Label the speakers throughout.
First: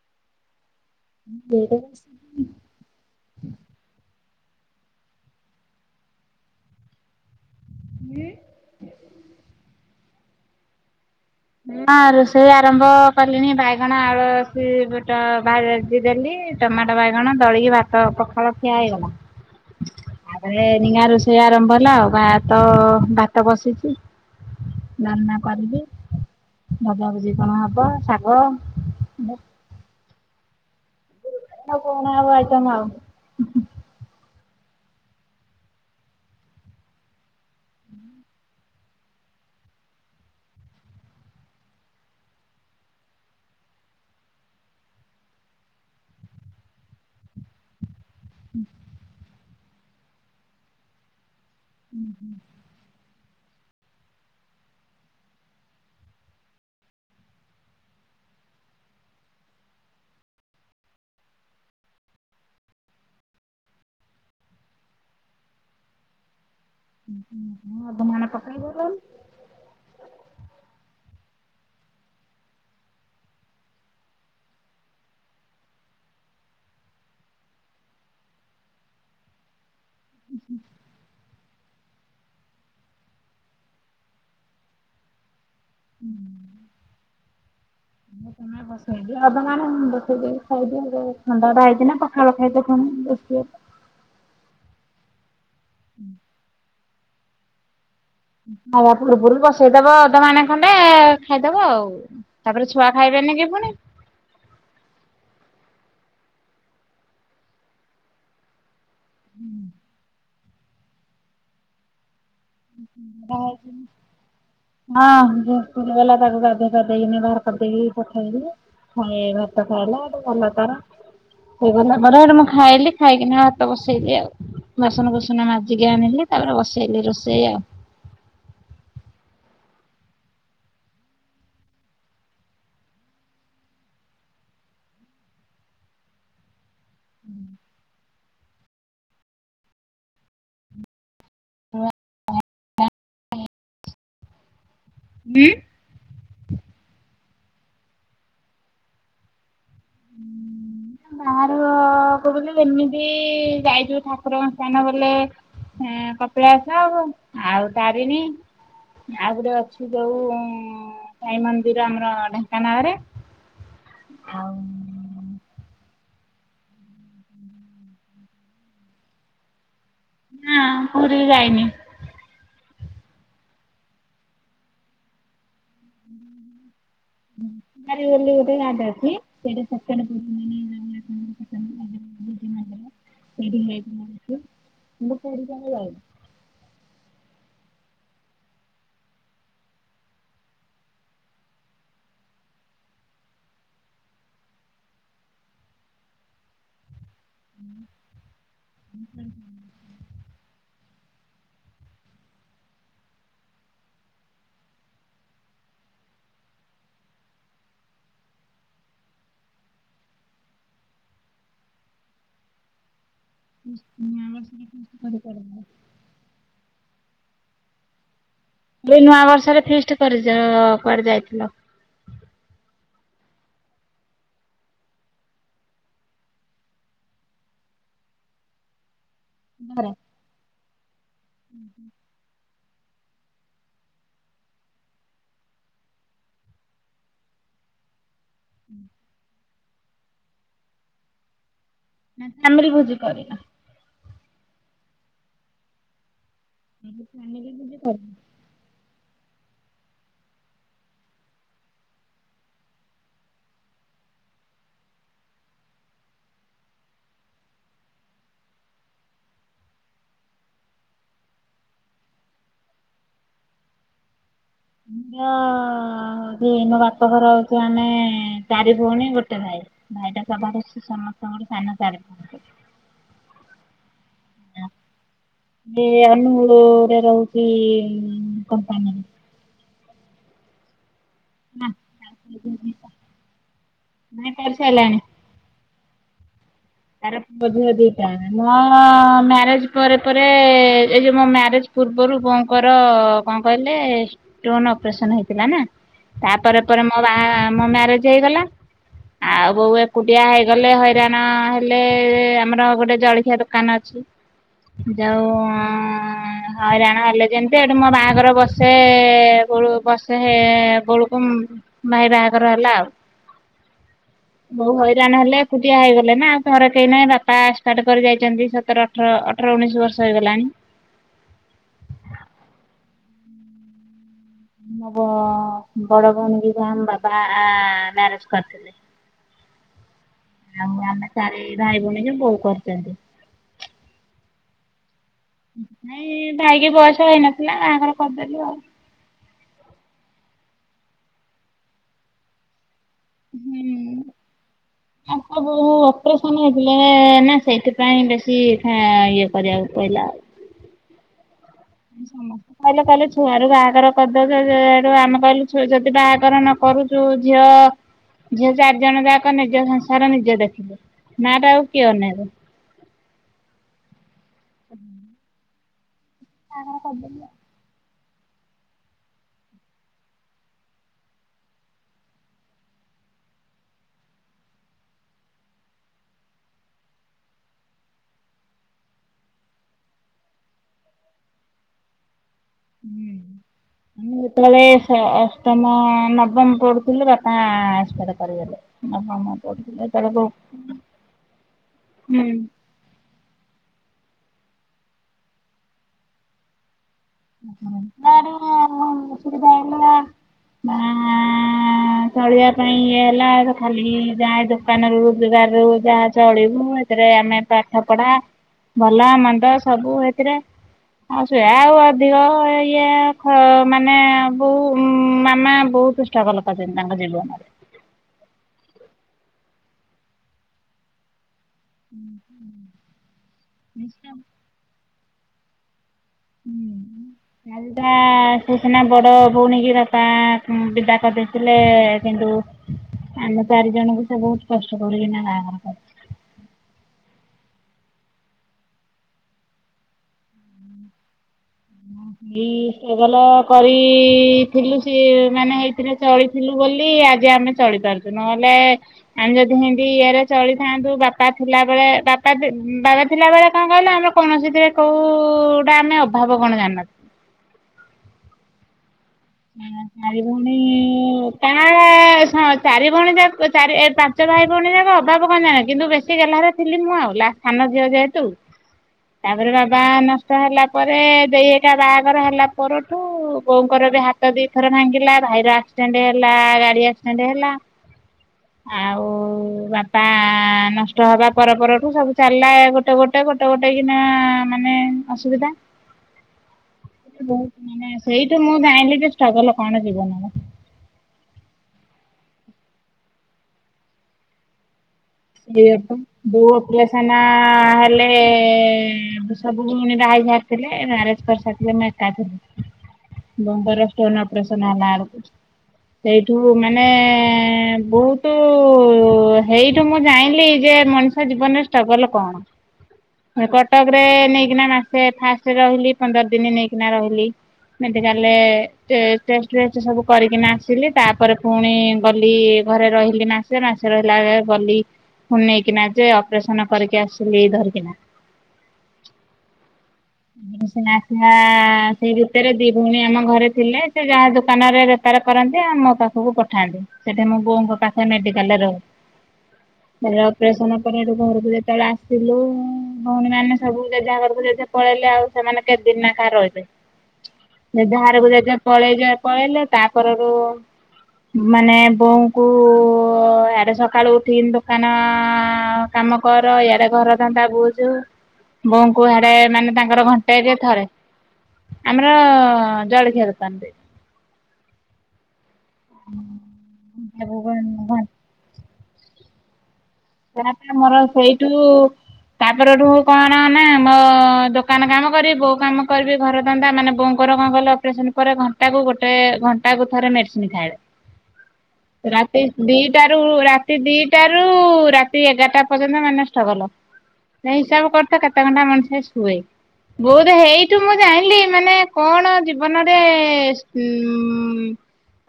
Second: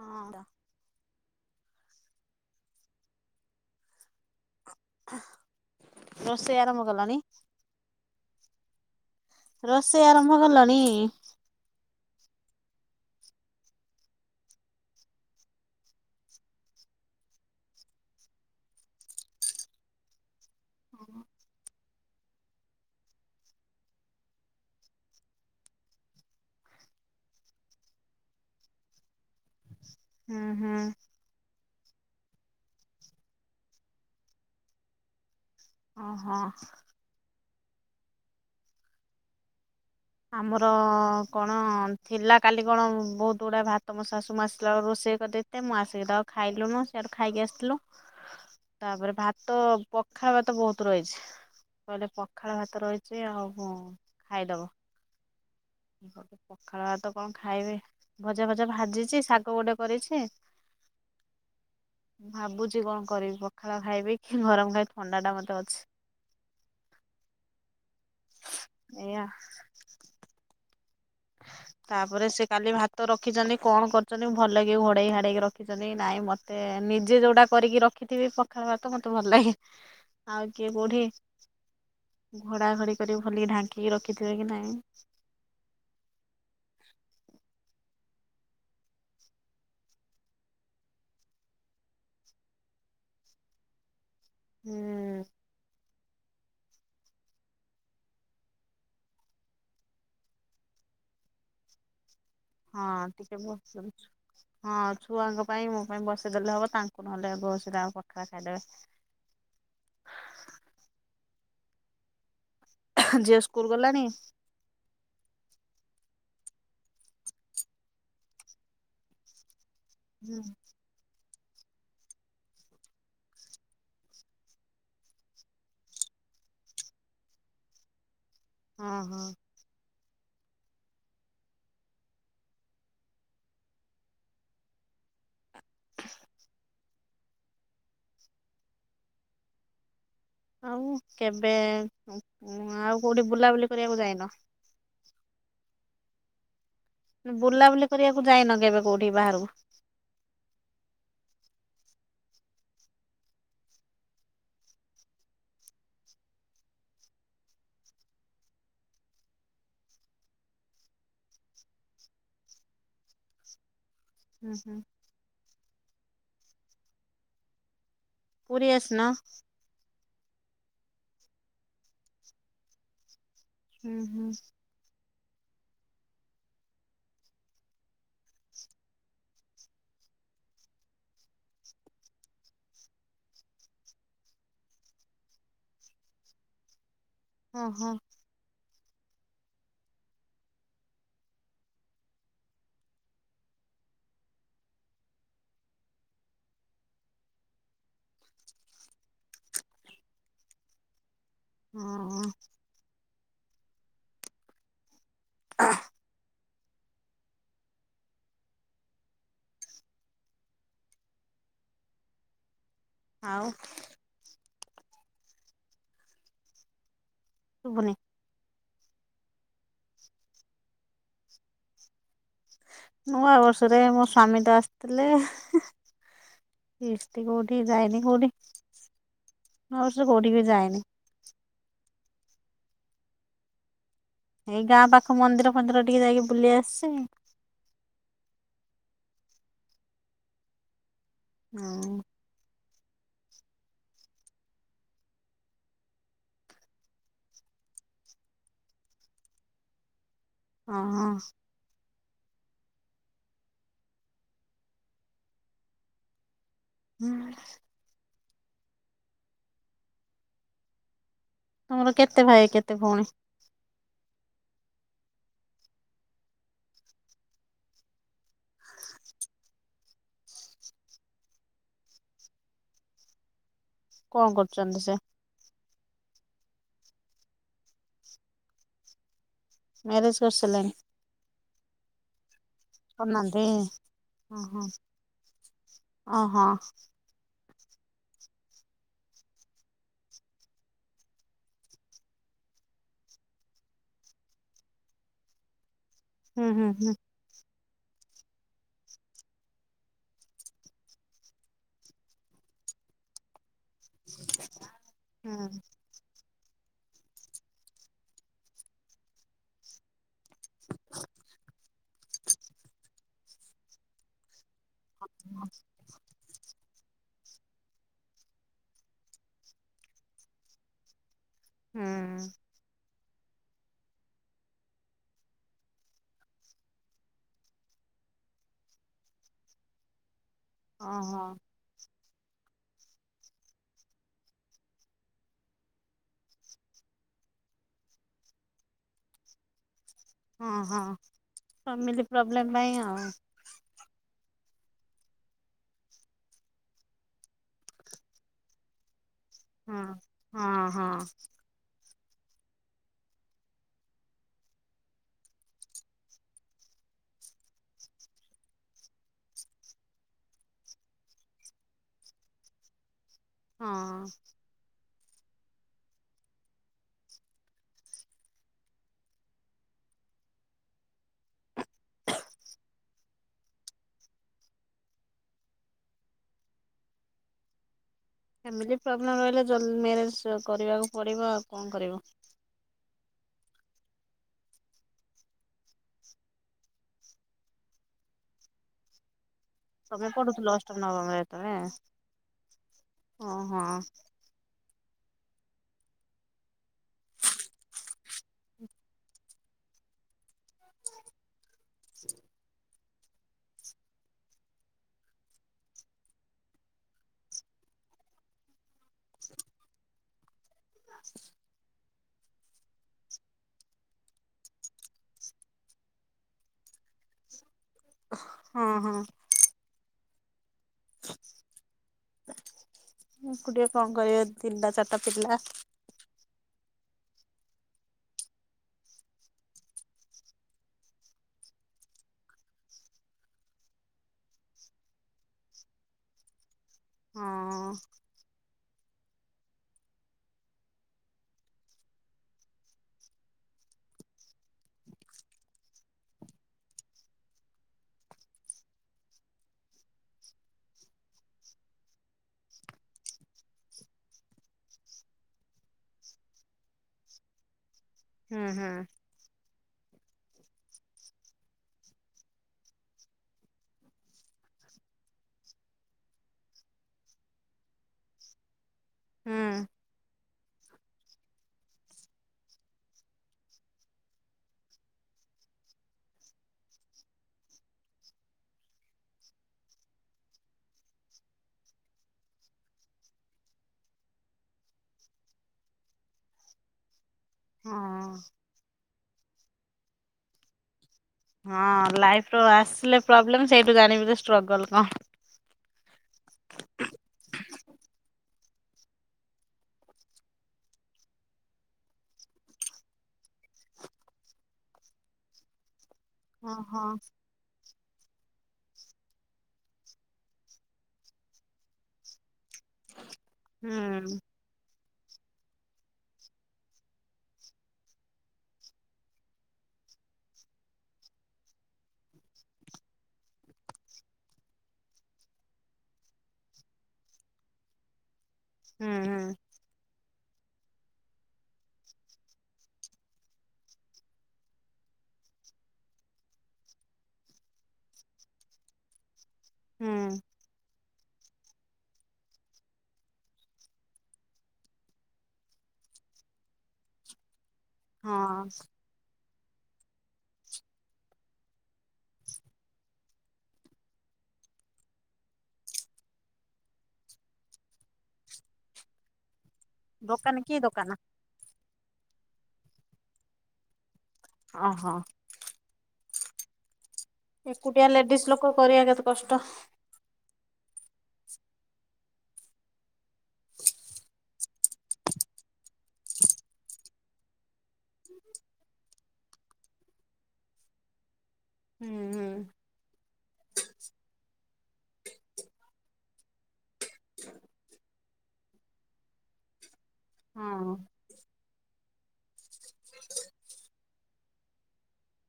Speaker 1: ହଁ।
Speaker 2: [unintelligible]
Speaker 1: ରୋଷେଇ ଆରମ୍ଭ କଲଣି?
Speaker 2: ହୁଁ।
Speaker 1: ରୋଷେଇ ଆରମ୍ଭ କଲଣି?
Speaker 2: ହଁ ରୋଷେଇ ଆରମ୍ଭ କଲିଣି ବାଇଗଣ ଆଳୁ [unintelligible] ଭାଜି ଦେଲି। ଟମାଟୋ ବାଇଗଣ ଦଳିକି ଭାତ ପଖାଳ ଖିଆ ହେଇଗଲା। ତା ନିଙ୍ଗା ରୋଷେଇ ଆରମ୍ଭ ହେଲା ଆଉ ବା ତ ଭାତ ବସିଚି ଡ଼ାଲମା କରିବି। ଭଜାଭୁଜି କଣ ହବ ଶାଗ
Speaker 1: ହୁଁ ହୁଁ।
Speaker 2: ଆଉ କଣ ଆଉ ଆଇଟମ ଆଉ।
Speaker 1: ଓ ହଁ।
Speaker 2: ହୁଁ।
Speaker 1: ଆମର କଣ ଥିଲା କାଲି କଣ ବୋହୁତୁ ଗୁଡ଼ାଏ ଭାତ ମୋଶାଶୁ ମା ଆସିଲା ରୋଷେଇ କରିଦେଇ ତେ ମୁଁ ଆସିକି ତ ଖାଇଲୁନୁ ସେଆଡୁ ଖାଇକି ଆସିଥିଲୁ। ତାପରେ ଭାତ ପଖାଳ ଭାତ ବହୁତ ରହିଛି। କଇଲେ ପଖାଳ ଭାତ ରହିଚି ଆଉ ଖାଇଦବ। ପଖାଳ ଭାତ କଣ ଖାଇବି ଭଜାଭଜା ଭାଜିଚି ଶାଗ ଗୋଟେ କରିଛି।
Speaker 2: [unintelligible]
Speaker 1: ଭାବୁଚି କଣ କରିବି ପଖାଳ ଖାଇବି କି ଗରମ ଖାଇିବି ଥଣ୍ଡା ଟା ମତେ ଅଛି।
Speaker 2: ହୁଁ ହୁଁ ହୁଁ ଅଧ ମାଣେ ପକେଇ ଦେଲନି।
Speaker 1: ଏଇଆ
Speaker 2: [unintelligible]
Speaker 1: ତାପରେ ସେ କାଲି ଭାତ ରଖିଚନ୍ତି କଣ କରିଚନ୍ତି ଭଲ କି ଘୋଡ଼େଇ ଘାଡେଇକି ରଖିଚନ୍ତି କି ନାଇଁ ମ ତେ ନିଜେ ଯୋଉଟା କରିକି ରଖିଥିବି ପଖାଳ ଭାତ ମତେ ଭଲ ଲାଗେ। ଆଉ କିଏ କୋଉଠି ଘୋଡ଼ା ଘଡି କରିକ ଭଲିକି ଢାଙ୍କିକି ରଖିଥିବେ କି ନାହିଁ [unintelligible]
Speaker 2: ହ ବସେଇଦିଅ ଆପ [unintelligible] ବସେଇଦ ଖାଇଦିଅ ଥଣ୍ଡା ଟା ହେଇଛି ନା ପଖାଳଖାଇ ତଣି ବସିବ
Speaker 1: ହୁଁ।
Speaker 2: ଖାଇବ ପୁର୍ବରୁ ବସେଇଦବ ଅଧ ମାନେ ଖଣ୍ଡେ ଖାଇଦବ ଆଉ। ତାପରେ ଛୁଆ
Speaker 1: ହଁ ଟିକେ
Speaker 2: ଖାଇବେନି କି ପୁଣି।
Speaker 1: ବସଉଛି ହଁ ଛୁଆଙ୍କ ପାଇଁ ମୋ ପାଇଁ ବସେଇଦେଲେ ହବ ତାଙ୍କୁ ନହେଲେ ବ ସେଟା ପଖାଳ ଖାଇଦେବେ
Speaker 2: ହୁଁ। [unintelligible]
Speaker 1: ଝିଅ ସ୍କୁଲ ଗଲାଣି
Speaker 2: ହଁ ଝିଅ ସ୍କୁଲ୍ ଗଲା ତାକୁ ଗାଧେଇ ପାଧେଇକିନି ବାହାର କରିଦେଇକି ପଠେଇକି ଖଏ ଭାତ ଖାଇଲା ହେଠୁ
Speaker 1: ହଁ
Speaker 2: ଗଲା ତାର ସେ ଗଲା ପରେ ହେଠୁ ମୁଁ ଖାଇଲି ଖାଇକି ନା ଭାତ ବସେଇଲି ଆଉ। ବାସନ କୁସନ ମାଜିକି ଆଣିଲି ତାପରେ ବସେଇଲି ରୋଷେଇ ଆଉ
Speaker 1: ହଁ ହଁ। ଆଉ କେବେ ଆଉ କୋଉଠି ବୁଲାବୁଲି କରିବାକୁ ଯାଇନ?
Speaker 2: ହୁଁ।
Speaker 1: ବୁଲାବୁଲି କରିବାକୁ ଯାଇନ କେବେ କୋଉଠି ବାହାରକୁ?
Speaker 2: ବାହାର କୁ ବୋଲେ ଏମିତି ଯାଇଛୁ ଠାକୁରଙ୍କ ସ୍ଥାନ ବଲେ ହେଁ କପିଳାଶ ଆଉ ତାରିଣୀ ଆଉ ଗୋଟେ ଅଛି ଯୋଉ ସାଇ ମନ୍ଦିର ଆମର ଢେଙ୍କାନାଳରେ ଆଉ
Speaker 1: ହୁଁ ହୁଁ। ପୁରୀ ଆସି ନ?
Speaker 2: ନା ପୁରୀ ଯାଇନି।
Speaker 1: ହୁଁ ହୁଁ।
Speaker 2: ହୁଁ ଗୋଟେ ରାାଗ ଅଛି ସେଟା [inaudible] ରି ହେଇକଛି ମୁୁରିକ ଯାଉ [inaudible]
Speaker 1: ହଁ ହଁ।
Speaker 2: ହଁ ହୁଁ ହୁଁ
Speaker 1: ହଁ ହଁ। ଅ ଆଉ
Speaker 2: ବ କର
Speaker 1: ଶୁଭୁନି
Speaker 2: ଏ ନୂଆ ବର୍ଷରେ ଫିଷ୍ଟି କରିଚ କୁଆଡେ ଯାଇଥିଲ?
Speaker 1: ନୂଆ ବର୍ଷରେ ମୋ ସ୍ଵାମୀ ତ ଆସିଥିଲେ ଫିଷ୍ଟି କୋଉଠି ଯାଇନି କୋଉଠି ଆଉ ବର୍ଷ କୋଉଠି ବି ଯାଇନି
Speaker 2: ହୁଁ ହୁଁ
Speaker 1: ଏଇ ଗାଁ ପାଖ ମନ୍ଦିର ଫନ୍ଦିର ଟିକେ ଯାଇକି ବୁଲି ଆସିଛି
Speaker 2: ହୁଁ
Speaker 1: ଆଉଁ
Speaker 2: ନା ଚାମିରି ଭୋଜି କରିନ [inaudible]
Speaker 1: ହଁ ହଁ। ହୁଁ। ତମର କେତେ ଭାଇ କେତେ ଭଉଣୀ?
Speaker 2: ମୋ ବାପଘର ହଉଛ ଆମେ ଚାରି ଭଉଣୀ ଗୋଟେ ଭାଇ ଭାଇଟା ସବାରେ ସମସ୍ତେ ସବୁଠୁ ସାନ ସିଆରେ
Speaker 1: କଣ କରୁଛନ୍ତି ସେ
Speaker 2: ଏ ଅନୁଗୁଳ ରେ ରହୁଛି କମ୍ପାନୀରେ।
Speaker 1: ମ୍ୟାରେଜ୍ କରିସାରିଲାଣି?
Speaker 2: ହେଲା
Speaker 1: କରନାନ୍ତି
Speaker 2: ବାହା
Speaker 1: ଓ ହ
Speaker 2: କରିସାରିଲାଣି
Speaker 1: ଓ ହୋ।
Speaker 2: ତାର ବଧ ଦିଟା ମୋ ମ୍ୟାରେଜ ପରେ ପରେ ଏଇ ଯୋଉ ମୋ ମାରେଜ ପୂର୍ବରୁ ବୋଉଙ୍କର କଣ କହିଲେ ଷ୍ଟୋନ୍ ଅପରେସନ୍ ହେଇଥିଲା ନା?
Speaker 1: ହୁଁ
Speaker 2: ତାପରେ
Speaker 1: ହୁଁ
Speaker 2: ପରେ
Speaker 1: ହୁଁ
Speaker 2: ମୋ ବାହା ମାରେଜ ହେଇଗଲା ଆଉ ବୋଉ ଏକୁଟିଆ ହେଇଗଲେ ହଇରାଣ ଲେ ଆମର ଗୋଟେ ଜଳଖିଆ ଦୋକାନ ଅଛି ଯାଉ
Speaker 1: ହୁଁ
Speaker 2: ହ ହଇରାଣ ହେଲେ ଯେମତି ଏଠି ମୋ ବାହାଘର ବସେ କ ବସ ସେ ଗୋଳକୁ ଭାଇ ବାହାଘର ହେଲା ଆଉ। ହଉ ହଇରାଣ ହେଲେ ଏକୁଟିଆ ହେଇଗଲେ ନା। ଥରେ କେହି ନାହିଁ ବାପା ଷ୍ଟାର୍ଟ କରି ଯାଇଛନ୍ତି ସତର ଅଠର ଅଠର ଉଣେଇଶି ବର୍ଷ ହେଇଗଲାଣି।
Speaker 1: ହଁ।
Speaker 2: ଆମ ବଡ ଭଉଣୀ ଯ ଆମ ବାବା ମ୍ୟାରେଜ କରିଥିଲେ। ଆଉ ଆମେ
Speaker 1: ଓହୋ
Speaker 2: ଚାରି ଭାଇ ଭଉଣୀ କି ବୋଉ କରିଛନ୍ତି। ନାଇଁ ଭାଇକି ବୟସ ହେଇନଥିଲା କାହାଙ୍କର କରିଦେଲୁ ଆଉ।
Speaker 1: ହଁ ହଁ ଫାମିଲି ପ୍ରୋବ୍ଲେମ୍ ପାଇଁ ଆଉ।
Speaker 2: ହୁଁ। ଆ ବୋ ଅପରେସନ ହେଇଥିଲେ ନା ସେଇଥିପାଇଁ ବେଶୀ ଥା ଇଏ। କରିବାକୁ
Speaker 1: ହଁ
Speaker 2: ପଇଲା।
Speaker 1: ହଁ ହଁ।
Speaker 2: ସମସ୍ତେ କହିଲେ କହିଲେ ଛୁଆ ରୁ ବାହାଘର କରିଦେଉ ଯଡୁ ଆମେ କହିଲୁ ଯଦି ବାହାଘର ନ କରୁଛୁ ଝିଅ ଝିଅ ଚାରିଜଣ ଯାକ ନିଜ ସଂସାର ନିଜ ଦେଖିବେ। ନା ଟା ଆଉ କିଏ ନେବ?
Speaker 1: ହଁ।
Speaker 2: ଆ କରିଦ।
Speaker 1: [inaudible] ଫ୍ୟାମିଲି ପ୍ରୋବ୍ଲେମ୍ ରହିଲେ ଜଲଦି ମ୍ୟାରେଜ କରିବାକୁ ପଡ଼ିବ ଆଉ କଣ କରିବ।
Speaker 2: ହୁଁ ମୁଁ ଯେତେବେଳେ ସ ଅଷ୍ଟମ ନବମ ପଢୁଥିଲି ବାପା ଏକ୍ସପାଡ଼ କରିଗଲେ [unintelligible]
Speaker 1: ତମେ
Speaker 2: ସେତେବେଳକୁ
Speaker 1: ପଢୁଥିଲ ଅଷ୍ଟମ ନବମରେ
Speaker 2: ହୁଁ।
Speaker 1: ତମେ ଓହୋ
Speaker 2: [unintelligible] ସୁବିଧା ହେଲା
Speaker 1: [unintelligible]
Speaker 2: ଚଳିବା ପାଇଁ ଇଏ ହେଲା ଖାଲି ଯାହା ଦୋକାନରୁ ରୋଜଗାରରୁ ଯାହା ଚଳିବୁ ଏଥିରେ ଆମେ ଝଗଡା ଭଲ ମନ୍ଦ ସବୁ ଏଥିରେ ଆଉ ସେୟା ଆଉ ଅଧିକ ଇଏ ଖ ମାନେ ବହୁ ମାମା ବହୁତ ଛୁଆ ଭଲ ପାଆନ୍ତିନି ତାଙ୍କ ଜୀବନରେ
Speaker 1: ହଁ ହଁ ଏକୁଟିଆ କଣ
Speaker 2: ନିଶ୍ଚୟ।
Speaker 1: କରିବ ତିନିଟା ଚାରିଟା ପିଲା
Speaker 2: ହୁଁ ଚାରିଟା ସେ ସିନା ବଡ ଭଉଣୀ କି ବାପା ବିଦା କରିଦେ ଥିଲେ କିନ୍ତୁ ଆମେ ଚାରି ଜଣଙ୍କୁ ସେ ବହୁତ କଷ୍ଟ କରିକିନା ବାହାଘର କରି
Speaker 1: ହଁ
Speaker 2: ଏଇ ଷ୍ଟ୍ରଗଲ କରିଥିଲୁ ସିଏ ମାନେ ହେଇ ସେଥିରେ ଚଳିଥିଲୁ ବୋଲି ଆଜି ଆମେ ଚଳିପାରୁଛୁ ନହେଲେ ଆମେ ଯଦି ମୁଁ ଏମତି ଇଏରେ ଚଳିଥାନ୍ତୁ ବାପା ଥିଲାବେଳେ ବାପା ବାବା ଥିଲାବେଳେ କଣ କହିଲ ଆମ କୌଣସିଥିରେ କୋଉଟା ଆମେ ଅଭାବ କଣ ଜାଣିନ
Speaker 1: ହୁଁ ହୁଁ
Speaker 2: ଚାରି ଭଉଣୀ କାଁ ଶ ଚାରି ଭଉଣୀ ଯାକ ଚାରି ଏ ପାନ ପାଞ୍ଚ ଭାଇ ଭଉଣୀ ଯାକ ଅଭାବ କଣ ଜାଣ କିନ୍ତୁ ବେଶୀ ଗେଲ୍ହାରେ ଥିଲି ମୁଁ ଆଉ ଲାଷ୍ଟ ସାନ ଝିଅ ଯେହେତୁ
Speaker 1: ହୁଁ
Speaker 2: ତାପରେ ବାବା ନ ନଷ୍ଟ ହେଲା ପରେ ଦେଇ ଏକା ବାହାଘର ହେଲା ପରଠୁ ବୋଉଙ୍କର ବି ହା ହାତ ଦିଥର ଭାଙ୍ଗିଲା ଭାଇର ଆକ୍ସିଡେଣ୍ଟ୍ ହେଲା ଗାଡ଼ି ଆକ୍ସିଡେଣ୍ଟ୍ ହେଲା। ଆଉ ବାପା ନଷ୍ଟ ହବା ପର ପରଠୁ ସବୁ ଚାଲିଲା ଗୋଟେ ଗୋ ଗୋଟେ ଗୋଟେ ଗୋଟେ କିନା ମାନେ ଅସୁବିଧା। ବହୁତ୍ ମାନେ
Speaker 1: ହଁ।
Speaker 2: ସେଇଠୁ ମୁଁ ଜାଇଁଲି ଯେ ଷ୍ଟ୍ରଗଲ୍ କଣ ଜୀବନରେ।
Speaker 1: ହଁ ଲାଇଫ୍ ର ଆସିଲେ ପ୍ରୋବ୍ଲେମ୍ ସେଇଠୁ ଜାଣିବ ଯେ ଷ୍ଟ୍ରଗଲ୍ କଣ।
Speaker 2: ସେଇଆ ପା ପୁଅ ପିଲା ସିନା ହେଲେ ସବୁ ଭଉଣୀ ବାହା ହେଇସାରିଥିଲେ ମ୍ୟାରେଜ୍ କରିସାରିଥିଲେ ମୁଁ ଏକା ଥିଲି। ବୋଉଙ୍କର ଷ୍ଟୋନ୍ ଅପରେସନ ହେଲା ବେଳକୁ। ସେଇଠୁ ମାନେ
Speaker 1: ଓହୋ
Speaker 2: ବହୁତ୍ ହେଇ ସେଠୁ ମୁଁ ଜାଇଁଲି ଯେ ମଣିଷ ଜୀବନରେ ଷ୍ଟ୍ରଗଲ୍ କଣ। କଟକରେ
Speaker 1: ହୁଁ
Speaker 2: ନେଇକିନା ମାସେ ଫାଷ୍ଟ୍ ରହିଲି ପନ୍ଦର ଦିନି ନେଇକିନା ରହିଲି। ମେଡ଼ିକାଲରେ ଟେ ଟେଷ୍ଟ୍ ଫେଷ୍ଟ୍ ସବୁ କରିକିନା ଆସିଲି ତାପରେ ପୁଣି ଗଲି। ଘରେ ରହିଲି ମାସେ ମାସେ ରହିଲା ଏ ଗଲି ଫୁଣି ନେଇକିନା ଯେ ଅପରେସନ୍ କରିକି ଆସିଲି ଧରିକିନା।
Speaker 1: ହୁଁ ହୁଁ।
Speaker 2: ମୁଁ ସିନା ଆସିଲା ସେଇ ଭିତରେ ଦି ଭଉଣୀ ଆମ ଘରେ ଥିଲେ ସେ ଯାହା ଦୋକାନରେ ବେପାର କରନ୍ତି ଆଉ ମୋ ପାଖକୁ ପଠାନ୍ତି ସେଠି ମୋ ବୋଉଙ୍କ ପାଖରେ ମେଡ଼ିକାଲ ରେ ରହୁ।
Speaker 1: ହୁଁ
Speaker 2: ଭାଇର ଅପରେସନ୍ [unintelligible] ଘରକୁ ଯେତେବେଳେ ଆସିଲୁ ଭଉଣୀମାନେ ସବୁ ଜେଝା ଘରକୁ ଜେଝ ପଳେଇଲେ ଆଉ ସେମାନେ କେତେ ଦିନ୍ ନେଖା ରହିବେ ଜେଝା ଘରକୁ
Speaker 1: ହଁ।
Speaker 2: ଜେଝା ପଳେଇଲେ। ପଳେଇଲେ ତାପରରୁ ମାନେ ବୋଉଙ୍କୁ ଆଡ଼ୁ ସକାଳୁ ଉଠିକି ଦୋକାନ କାମ କର ଇଆଡ଼େ ଘର ଧନ୍ଦା ବୁଝୁ ବୋଉଙ୍କୁ ଆଡେ ମାନେ ତାଙ୍କର
Speaker 1: ଦୋକାନ
Speaker 2: ଘଣ୍ଟେକେ
Speaker 1: କି
Speaker 2: ଥରେ
Speaker 1: ଦୋକାନ
Speaker 2: ଆମର ଜଳଖିଆ ଦୋକାନ ଟେ।
Speaker 1: ହଁ ହଁ। ଏକୁଟିଆ ଲେଡିସି ଲୋକ କରିବା କେତେ କଷ୍ଟ।
Speaker 2: [unintelligible] ମୋର ସେଇଠୁ ତା ପରଠୁ କଣ ନା ମୋ ଦୋକାନ କାମ କରିବି ବୋଉ କାମ କରିବି ଘର ଦନ୍ଦା ମାନେ ବୋଉ ବୋଉ ର କଣ କହିଲ ଅପରେସନ୍ ପରେ ଘଣ୍ଟା କୁ ଗୋଟେ ଘଣ୍ଟା କୁ ଥରେ ମେଡ଼ିସିନ୍ ଖାଇବେ।
Speaker 1: ହୁଁ ହୁଁ
Speaker 2: ରାତି ଦିଟାରୁ ରାତି ଦିଟା ରୁ ରାତି ଏଗାରଟା ପର୍ଯ୍ୟନ୍ତ ମାନେ ଷ୍ଟ୍ରଗଲ୍ ମାନେ ହିସାବ କରୁଥା କେତେ ଘଣ୍ଟା ମଣିଷ ଶୁଏ। ବହୁତ୍
Speaker 1: ହଁ
Speaker 2: ହେଇଠୁ ମୁଁ ଜାଣିଲି ମାନେ କଣ ଜୀବନରେ ଉଁ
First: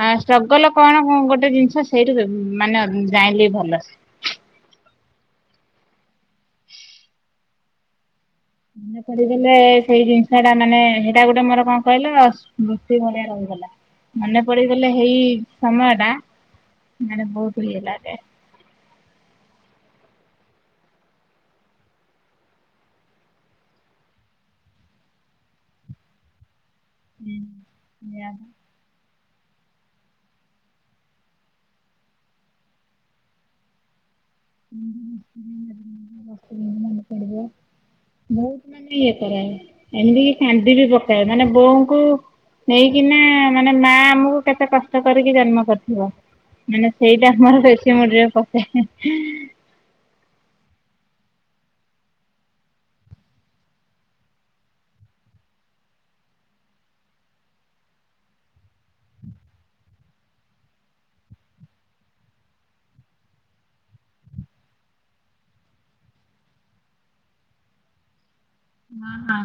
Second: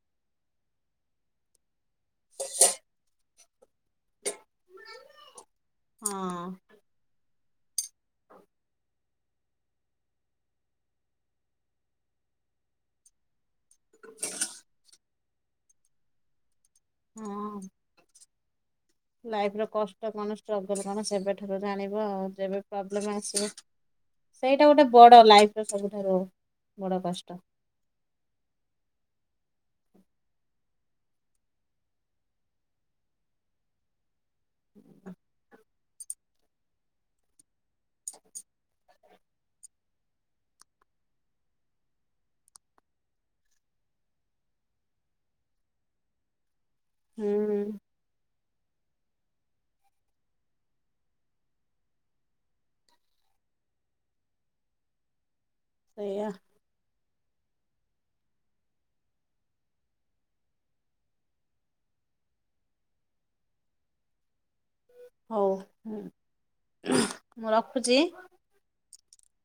Speaker 2: ଆ ଷ୍ଟ୍ରଗଲ୍ କଣ ଗୋଟେ ଜିନିଷ ସେଇଠୁ ମାନେ ଜାଣିଲି ଭଲ ସେ।
Speaker 1: ହଁ।
Speaker 2: କରିଦେଲେ ସେଇ ଜିନିଷ ଟା ମାନେ ସେଇଟା ଗୋଟେ ମୋର କଣ କହିଲ ସ୍ମୃତି ଭଳିଆ ରହିଗଲା। ମନେ ପଡ଼ିଗଲେ ହେଇ ସମୟଟା ମାନେ ବହୁତ୍ ଇଏ ଲାଗେ।
Speaker 1: ଲାଇଫ୍ ର କଷ୍ଟ କଣ ଷ୍ଟ୍ରଗଲ୍ କଣ ସେବେଠାରୁ ଜାଣିବ ଯେବେ ପ୍ରୋବ୍ଲେମ୍ ଆସିବ। ସେଇଟା ଗୋଟେ ବଡ଼ ଲାଇଫ୍ ର ସବୁଠାରୁ ବଡ଼
Speaker 2: ହୁଁ।
Speaker 1: କଷ୍ଟ।
Speaker 2: [unintelligible] [unintelligible] ମନେପଡି଼ବ। ବହୁତ୍ ମାନେ ଇଏ କରାଏ ଏମିତି କି କାନ୍ଦି ବି ପକାଏ ମାନେ ବୋଉଙ୍କୁ ନେଇକିନା ମାନେ ମା ଆମକୁ କେତେ କଷ୍ଟ କରିକି ଜନ୍ମ କରିଥିବ। ମାନେ ସେଇଟା ଆମର
Speaker 1: ହୁଁ
Speaker 2: ବେଶୀ ମନେ ପକାଏ।
Speaker 1: ସେଇଆ। ହଉ ହୁଁ ମୁଁ ରଖୁଛି।
Speaker 2: ହଁ ହଁ।